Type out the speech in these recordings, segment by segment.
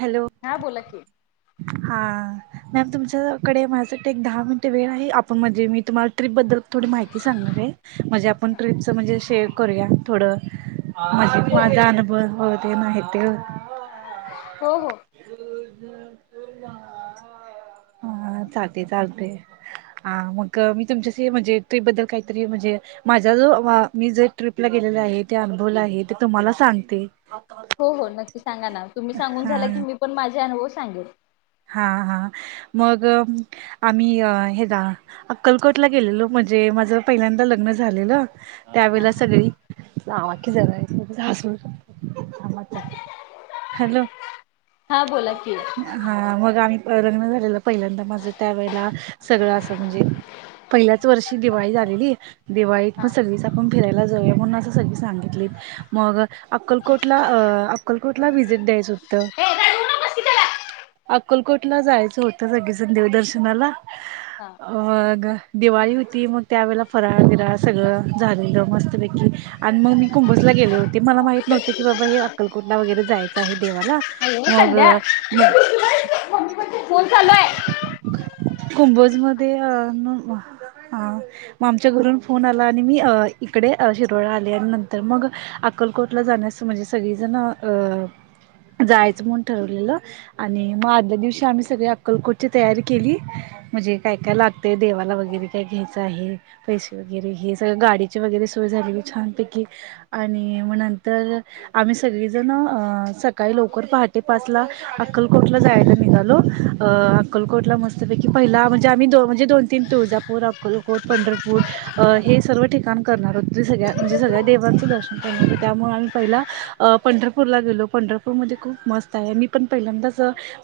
Hello! हा बोला की ह. हा मॅम तुमच्याकडे माझ्यासाठी एक दहा मिनिट वेळ आहे आपण मध्ये मी तुम्हाला ट्रीप बद्दल थोडी माहिती सांगणार आहे म्हणजे आपण ट्र्रीपचं म्हणजे शेअर करूया थोडं. म्हझे हो माझा अनुभव होते नाही ते. हो हो. हा चालते चालते. ह मग मी तुमच्याशी म्हणजे ट्रिप बद्दल काहीतरी म्हणजे? माझ्या जो मी जे ट्रिपला गेलेल आहे ते अनुभवला आहे ते तुम्हाला सांगते. हो हो नक्की सांगा ना तुम्ही सांगून झाला की हा मीण माझे अुभव सांगेल. हा हा मग आम्ही अ हे जा. अक्कलकोटला गेलेलो म्हणजे माझं पहिल्यांदा लग्न झालेलं हा त्यावेेळेला हा. सगळी. लावा की जरा हॅलो. हा बोला की. [unintelligible] हा मग आम्ही लग्न झालेलं पहिल्यांदा माझं त्या वेळेला सगळं असं म्हणजे? पहिल्याच वर्षी दिवाळी झालेली दिवाळीत म हा. सगळी. आपण फिरायला जाऊया म्हणून असं सगळी सांगितलीत. मग अक्कलकोटला अ अक्कलकोटलां द्यायचं होतं. हे रडवू नकोस की त्याला. अकोलकोटला जायचं होतं सगळेजण देवदर्शनाला हा. र दिवाळी होती मग त्यावेळेला फराळ बीराळ सगळं झालेलं मस्तपैकी आणि मग मी कुंभसला गेले होते मला माहीत नव्हत की बाबा हे अक्कलकोंडला वगैरे जायचं आहे देवाला अयो मग संध्या मग मम्मी पणती फोन झालोय. कुंभोज मध्ये अ. मग आमच्या घरून फोन आला आणि मी इकडे शिरवळा आले आणि नंतर मग अक्कलकोटला जाण्यास म्हणजे सगळीजण अ जायचं म्हण ठरवलेलं. आणि मग आदल्या दिवशी आम्ही सगळे अक्कलकोटची तयारी केली. म्हणजे काय काय लागतेय देवाला वगैरे काय घ्यायचं आहे. पैसे वगैरे हे सगळ गाडीची वगैरे सोय झाली छानपैकी आणि नंतर आम्ही सगळीजण अ सकाळी लवकर पहाटे पाचला अक्कलकोटला जायला निघालो अ अक्कलकोटला मस्तपैकी पहिला म्हणजे आम्ही दो म्हणजे दोन तीन टूज होर आपक होर पंढरपूर हे सर्व ठिकाण करणार होते सगळ्या म्हणजे सगळ्या देवांचं दर्शन करणार होत त्यामुळे आम्ही पहिला पंढरपूरला गेलो पंढरपूरमध्ये खूप मस्त मी पण पहिल्यांदाच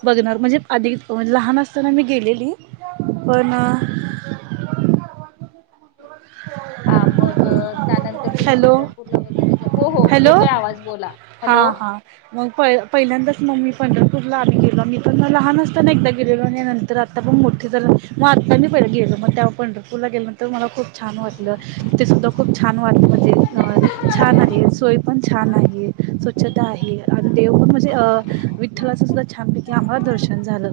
बघनार म्हणजे अधिक लहान असताना मी गेलेली. पण हा मग त्यानंतर तुम्ही हॅलो पंढरपूरला वगैरे जा हो हो हॅलो येतोय आवाज बोला. हा हॅलो. हा मग प पहिल्यांदा मग् ममी पंढरपूरला आम्ही गेलो मी पण लहान असताना एकदा गेलेलो आणि नंतर आता पण मोठे झारा. मग आत्ता मी पहिले गेल मग त्याव पंढरपूरला गेलो नंतर मला खूप छान वाटलं ति ते सुद्धा खूप छान वाट म्हणजे अ छान आहे सोय पण छान आहे स्वच्छता आहे आणि देव पण म्हणजे अ विठ्ठलाच सुद्धा छानपैकी आम्हाला दर्शन झालं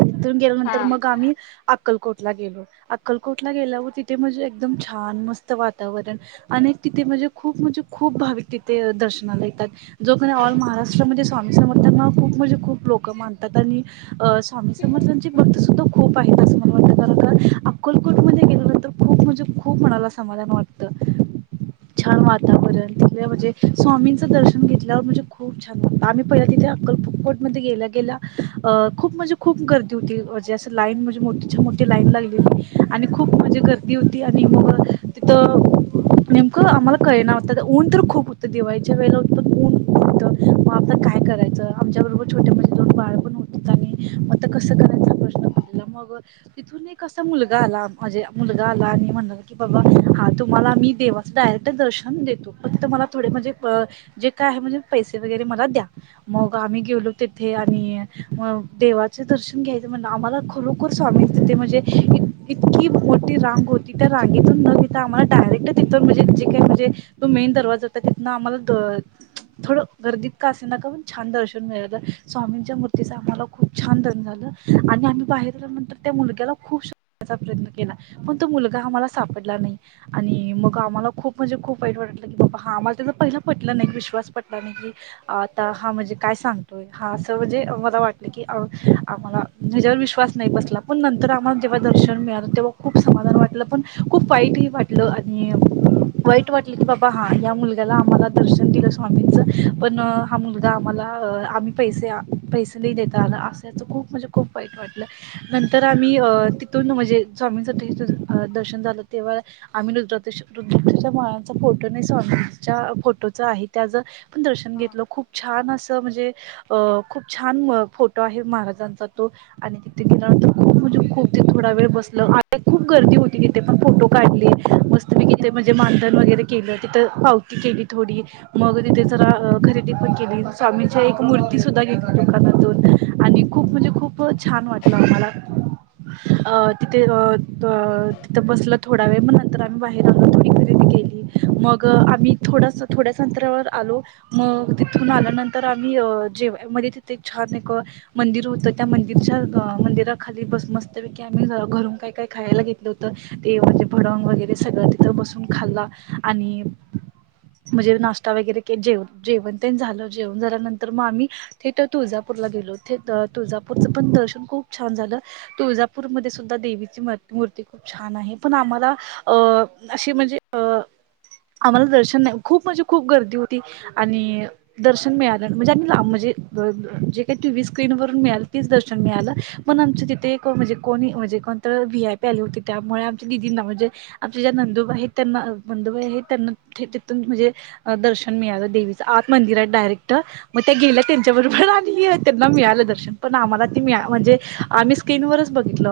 तथून गेल्यानंतर हा. मग आम्ही अक्कलकोटला गेलो अक्कलकोटला गेल्यावर तिथे म्हणजे एकदम छान मस्त वातावरण अनेक तिथे म्हणजे खूप म्हणजे खूप भाविक तिथे दर्शनाला येतात. जो कणी ऑल महाराष्ट्रमध्ये स्वामी समर्थांना खूप म्हणजे खूप लोक मानतात आणि स्वामी समर्थांची भक्त सुद्धा खूप आहेत असं मला वाटतं त्यानंतर अक्कलकोटमध्ये गेल्यानंतर खूप म्हणजे खूप मनाला समाधान वाटतं. छान वातावरण तथले म्हणजे स्वामींचं दर्शन घेतल्यावर म्हणजे खूप छान वाटत आम्ही. पहिले तिथे अक्कलकोट मध्ये गेला गेला खूप म्हणजे खूप गर्दी होती. लाईन म्हणजे मोठी मोठी लाईन लागलेली आणि खूप म्हणजे गर्दी होती आणि मग तिथं नेमकं आम्हाला कळना होतं ऊन तर खूप होतं दिवाळीच्या वेळेला ऊन होत मग आता काय? काय करायचं आमच्या बरोबर छोटे मोठे दोन बाळ पण होत आणि मग कसं करायचा प्रश्न पडला. मग तिथून कसा मुलगा आला म्हणजे मुलगा आला आणि म्हणाला की बाबा हा तुम्हाला मी देवाच डायरेक्ट दर्शन देतो फक्त मला थोडे म्हणजे जे काय आहे म्हणजे पैसे वगैरे मला द्या मग आम्ही गेलो तिथे आणि अ देवाचे दर्शन घ्यायचे म्हणजे आम्हाला खरोखर स्वामी ते म्हणजे इतकी मोठी रांग होती त्या रांगेतून न नेता आम्हाला डायरेक्ट तिथून म्हणजे जे काय म्हणजे तो मेन दरवाजा होता तिं आम्हाला थोडं गर्दीत का अस ण छान दर्शन मिळालं स्वामींच्या मूर्तीच आम्हाला खूप छान दर्शन झालं आणि आम्ही बाहेर त्या मुलग्याला खूप शोधण्याचा प्रयत्न केला पण तो मुलगा आम्हाला सापडला नाही. आणि मग आम्हाला खूप म्हणजे खूप वाईट वाटलं की बाबा हा आम्हाला त्याचा पहिला पटलं नाही विश्वास पटला नाही की आता हा म्हणजे काय सांगतोय. हा असं म्हणजे मला वाटलं की आम्हाला ह्याचावर विश्वास नाही बसला. पण नंतर आम्हाला जेव्हा दर्शन मिळालं तेव्हा खूप समाधान वाटलं पण खूप वाईटही वाटलं आणि वाईट वाटलं की बाबा हा या मुलग्यान आम्हाला दर्शन दिलं स्वामींचं पण हा मुलगा आम्हाला आम्ही पैसे पैसे नाही देता आला असाचं खूप म्हणजे खूप वाईट वाटलं. नंतर आम्ही अ तिथून म्हणजे स्वामींसाठी तीथून दर्शन झालं तेव्हा आम्ही रुद्रते रुद्रतेच्या मुळांचा फोटो नाही सवनच्या फोटोच आहे त्याच पण दर्शन हा. घेतलं खूप छान असं म्हणजे अ खूप छान फोटो आहे महाराजांचा तो. आणि तिथे गेल्यानंतर खूप म्हणजे खूप थोडा वेळ बसलो आणि खूप गर्दी होती तिथे पण फोटो काढले. मस्त पैकी म्हणजे मानधन वगैरे केलं तिथं पावती केली थोडी. मग तिथे जरा खरेदी पण केली. ली स्वामीच्या एक मूर्ती सुद्धा घेतली दुकानातून आणि खूप म्हणजे खूप छान वाटलं आम्हाला. अ तिथे अ तिथं बसलं थोडा वेळ मग नंतर आम्ही बाहेर आलो थोडी खरेदी केली मग आम्ही थोड थोड्या अंतरावर आलो मग तथून आल्यानंतर आम्ही जेव मध्ये तिथे एक छान एक मंदिर होत त्या मंदिरच्या मंदिरा खाली बसून मस्तपैकी आम्ही घरून काही काय खायला घेतलं होत. देवाचे भडंग वगैरे सगळं तिथ बसून खाल्ला आणि म्हणजे नाश्ता वगैरे जेव जेवण ते झालं जेवण झाल्यानंतर मग आम्ही तीथ तर तुळजापूरला गेलो तुळजापूरचं पण दर्शन खूप छान झालं. तुळजापूरमध्ये सुद्धा देवीची मूर्ती खूप छान आहे पण आम्हाला अ अशी म्हणजे अ आम्हाला दर्शन नाही खूप म्हणजे खूप गर्दी होती. आणि दर्शन मिळालं म्हणजे आणि ला म्हणजे जे काही टी व्ही स्क्रीन वरून मिळालं तेच दर्शन मिळालं. पण आमचं तिथे कोण म्हणजे कोणी म्हणजे कोणतं व्ही आय पी आली होती त्यामुळे आमच्या तीघींना म्हणजे आमचे ज्या नंदुबाई आहेत त्यांना नंदुबाई आहेत त्यांना तिथून म्हणजे दर्शन मिळालं देवीचं आत मंदिरात डायरेक्ट. मग त्या गेल्या त्यांच्याबरोबर आणि त्यांना मिळालं दर्शन पण आम्हाला ते मिळा म्हणजे आम्हीच स्क्रीनवरच बघितलं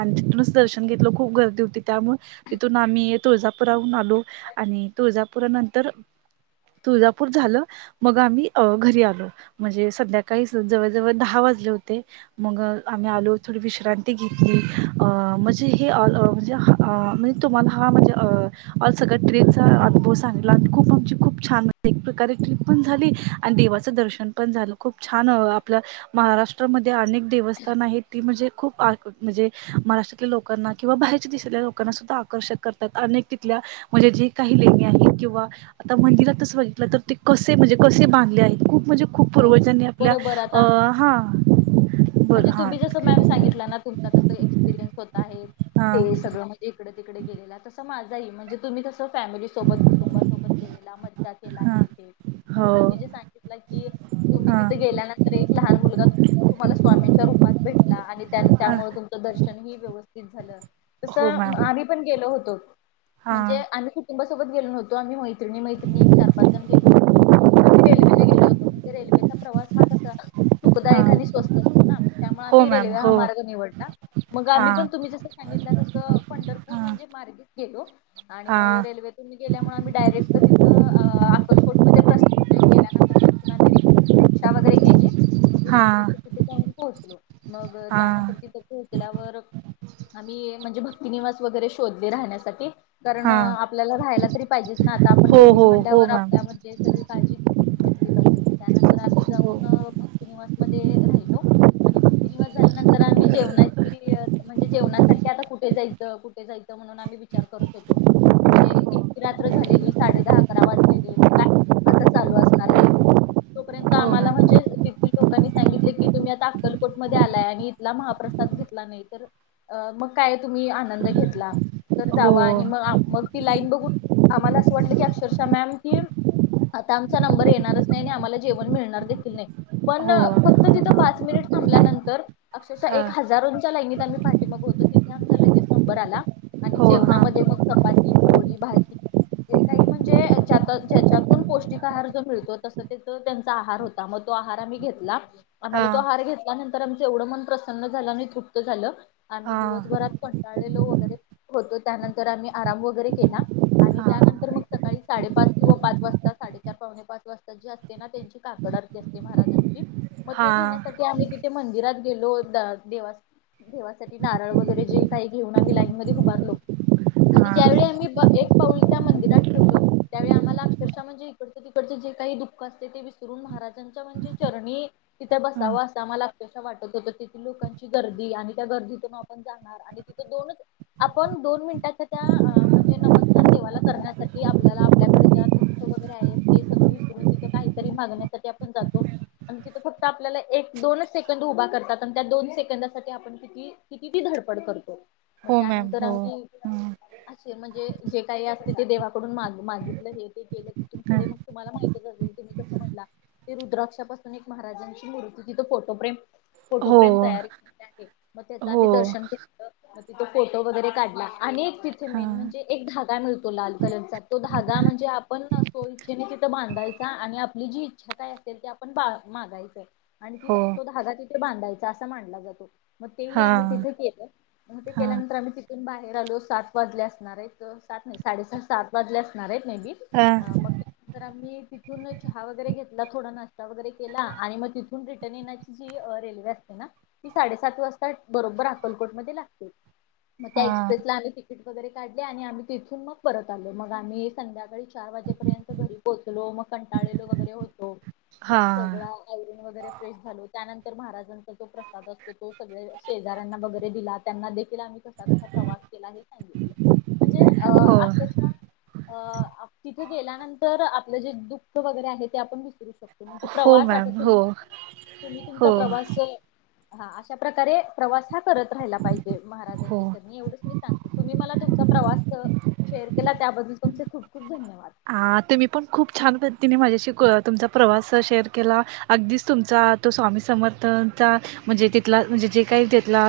आणि तिथूनच दर्शन घेतलं खूप गर्दी होती. त्यामुळे तिथून आम्ही तुळजापूरहून आलो आणि तुळजापूरात पुरत नंतर तुळजापूर झालं. मग आम्ही घरी आलो म्हणजे संध्याकाळी जवळ जवळ दहा वाजले होते. मग आम्ही आलो थोडी विश्रांती घेतली अ म्हणजे हे म्हणजे अ म्हणजे तुम्हाला हा माणजेऑल सगळ्या ट्रेचा अनुभव सांगितला आणि खूप आमची खूप छान एक प्रकारे ट्र्रीप पण झाली आणि देवाचं दर्शन पण झालं खूप छान आपलं महाराष्ट्रामध्ये अनेक देवस्थान आहेत ती म्हणजे खूप आ म्हणजे महाराष्ट्रातल्या लोकांना किंवा बाहेरच्या देशातल्या लोकांना सुद्धा आकर्षक करतात अनेक तिथल्या म्हणजे जे काही लेणी आहे किंवा आता मंदिरातच बघे तर ते कसे म्हणजे कसे बांधले आहेत खूप म्हणजे खूप होय पूर्वजांनी आपल्या बरोबर आता हां बरं हां सगित तु कस एक्सपिरियन्स होत आहे हा ते सगळं इकडे तिकडे गेलेला तं माझाही म्हणजे तुम्ही तसं फॅमिली सोबत कुटुंबासोबत गेलेला मज्जा केला हा आहे ते म्हणून हो तुम्ही जे सांगितलं की तुम्ही हा तिथे गेल्यानंतर एक लहान मुलगा तुम्हाला स्वामींच्या रूपात भेटला आणि ह त्यामुळे तुमचं दर्शनही व्यवस्थित झालं हो तसं मॅम आम्ही पण गेलो होतो हा म्हणजे आम्ही कुटुंबासोबत गेलो नवतो आम्ही मा मैत्रिणी मैत्रणी एक चार पाच जण गेो होतो आम्ही रेल्वेने गेलो होतो रेल्वेचा प्रवास हा कसा हा सुखदायक आणि स्वस्त असतो ना त्यामुळे हो आम्ही मॅम रेल्वे हा हो मार्ग निवडता मग हा आम्ही पण तुम्ही जसं सांगितलं तसं पंढरपूर हा म्हणजे मार्गेच गेलो आणि हा मग रेल्वे तुम्ही गेल्यामुं आम्ही डायरेक्ट तर तिथं अकलकोटमध्ये प्रसन गेल्यानंतर तिथ ही रिक्षा वगैरे केली म हा रात्री तर तिथे जाऊन पोहोचलो मग हा त्यानंतर तिथं खूप त्याल्यावर आम्ही म्हणजे भक्तिनिवास वगैरे शोधले राहण्यासाठी कारण हा आपल्याला राहायला तरी पाहिजेच ना आता आपण हो लेडीज हो हो म्हणल्यावर मॅम आपल्या म्हण ते स काळजी घेतली त्यानंतर आम् हो जाऊन भक्तीनवास म राहिलो आणि झाल्यानंतर आम्ही जेवणाची े जेवणासारखे आता कुठे जायचं कुठे जायचं म्हणून आम्ही विचार करत होतो म्हणजे इतकी रात्र झालेली साडे दहा अकरा वाजलेली मग काय आता चालू असणार हे तोपर्यंत हो आम्हाला मॅम म्हणजे देख लोकांनी सांगितले की तुम्ही आता अक्कलकोट मध्ये आलाय आणि ला महाप्रसाद घेतला नाही तर अ मग काय तुम्ही आनंद घेतला तर हो जावा आणि मग मग ती लाईन बघू आम्हाला असं वाटलं की अक्षरशः मॅम की आता आमचा नंबर येणारच नाही नाही आम्हाला जेवण मिळणार देखील नाही पण हो फक्त तिथं पाच मिनिट थांबल्यानंतर अक्षरशः ह एक हजारोंच्या लाईनत आम्ही ठी मग होत तिथे आमचा लगेज नंबर आला आणि हो हा जेवणामध्ये मग चपाती पोळी भाजी ते काही म्हणजे ज ज्याच्यातून पौष्टिक आहार जो मिळतो त त्यांचा आहार होता मग तो आह आम्ही घेतला हा आम्हाला तो आहार घेत त्यानंतर आमचं एवढं मन प्रसन्न झालं आणि तृप्त झालं आम्ही हा दिवसभरात पंटाळलेलो वगैरे होतो त्यानंतर आम्ही आराम वगैरे केला आणि हा त्यानंतर मग सकाळी साडेपाच किंवा पाच वाजता साडेचार पावणे पाच वाजता अस ना त्यांची काकडरती असते महाराजांची म ते हा घेण्यासाठी ते आम्ही तिथे मंदिरात गेलो द देवास् देवासाठी नारळ वगैरे जे काही घेऊन आम्ही लाईन मध्ये उबारलो आणि ज्यावेळी आम्ही ब एक पाऊल त्या मंदिरात ठेवलो त्यावेळी आम्हाला अक्षष म्हणजे इकडच तिकडचे जे काही दुःख असते ते विसरून महाराजांच्या म्हणजे चरणी तिथ हा बसावं असा मला अक्षशा वाटत होत तिथे लोकांची गर्दी आणि त्या गर्दीतून ण जाणार आणि तिथं दोनच आपण दोन मिनिटाच्या त्या म्हणजे नमस्कार देवाला करण्यासाठी आपल्याला आपल्याकडे ज्या वगैरे आहे ते सगळं विसरून तिथं काहीतरी मागण्यासाठी आपण जातो आणि तिथं फक्त आपल्याला एक दोनच सेकंंद उभा करतात आणि त्या दोन सेकंदासाठी आपण ि किती धडपड करतो मग हो मॅम त्यानंतर हो आम्ही असे म्हणजे जे काही असते ते देवाकडून माग मागितलं हे ते केलं तिथून ह पुढे मग तुम्हाला माहि कसं म्हणलं ते रुद्राक्षापासून एक महाराजांची मूर्ती तिथं फोटोप्रेम फोटो हो फ्रेम तयारी केली आहे मग त्याच हो आम्ही दर्शन घेतलं हो मग तिथो फोटो वगैरे काढला आणि एक तिथे मेन हां म्हणजे एक धागा मिळतो लाल कलरचा तो धागा म्हणजे आपणो इच्छेने तिं बांधाच आपली जी इच्छा काय असेल त आपण मागायच आणि त हो तो धागा बांधायचा असा मानला जातो मग तेही आम्ही हां तिथे केलं मग ते हां केल्यानंतर आम्हीथ पण बाहेर आलो सात वाजले असणार आहेत सात नाही साडेसात सात वाजले असणार आहेत मे बी अ हा मग त्यानंतर आम्ही तिथून चहा वगैरे घेतला थोडा नाश्ता वगैरे केला आणि मग तिथून रिटर्न येण्याची जी रेल्वे असते ना ती साडेसात वाजता बरोबर अक्कलकोटमध्येध्ये लागते मग त्या हां एक्सप्रेसला आम्ही तिकीट वगैरे काढले आणि आम्ही तिथून मग परत आलो मग आम्ही संध्याकाळी चार वाजेपर्यंत घरी पोहोचलो मग कंटाळलो वगैरे होतो मग सगळा हां आयवरण वगैरे फ्रेश झालो त्यानंतर महाराजांचा जो प्रसाद असतो तो सगळे शेजाऱ्यांना वगैरे दिला त्यांना देखील आम्ही कसा कसा प्रवास केला हे सांगितलं म्हणजे अ हो अक्षर्श तिथे गेल्यानंतर आपलं जे दुः वगैरे आहे ते आपण विसरू शको म्हणजे हो प्रवास आता मॅम तुम्ही हो तुम्ही तुमचा हो प्रवास हा अशा प्रकारे प्रवास हा करत राहाला पाहिजे हो महाराजांच्या चरणी एवढंच मी सांगते तुम्ही मला तुमचा प्रवास शेअर केला त्याबद्दल तुमचे खूप खूप धन्यवाद ह तर मी पण खूप छान पद्धतीने माझ्याशी तुमचा प्रवास शेअर केला अगदीच तुमचा तो स्वामी समर्थनचा म्हणजे तिथला म्हणजे जे काही तिथला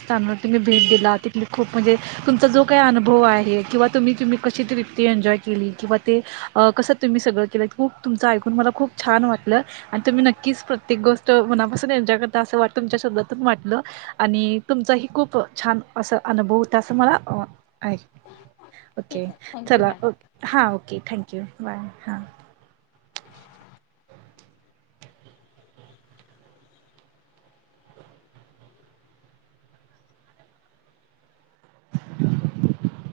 स्थानावर तु मी भेट दिला ती खूप म्हणजे तुमचा जो काही अनुभव आहे किंवा तुम्ही तुम्ही कशी त्रिप्ती एन्जॉय केली किंवा ते कसं तुम्ही सगळं केलं खूप तुमचं ऐकून मला खूप छान वाटलं आणि तुम्ही नक्कीच प्रत्येक गोष्ट मनापासून एन्जॉय करता असं वाट तुमच्या शब्दातून वाटलं आणि तुमचा ह खूप छान असं अनुभव होता असं मला आहे ओके ठीक आहे थँक्यू चला मॅम ओके हां ओके थँक्यू बाय हां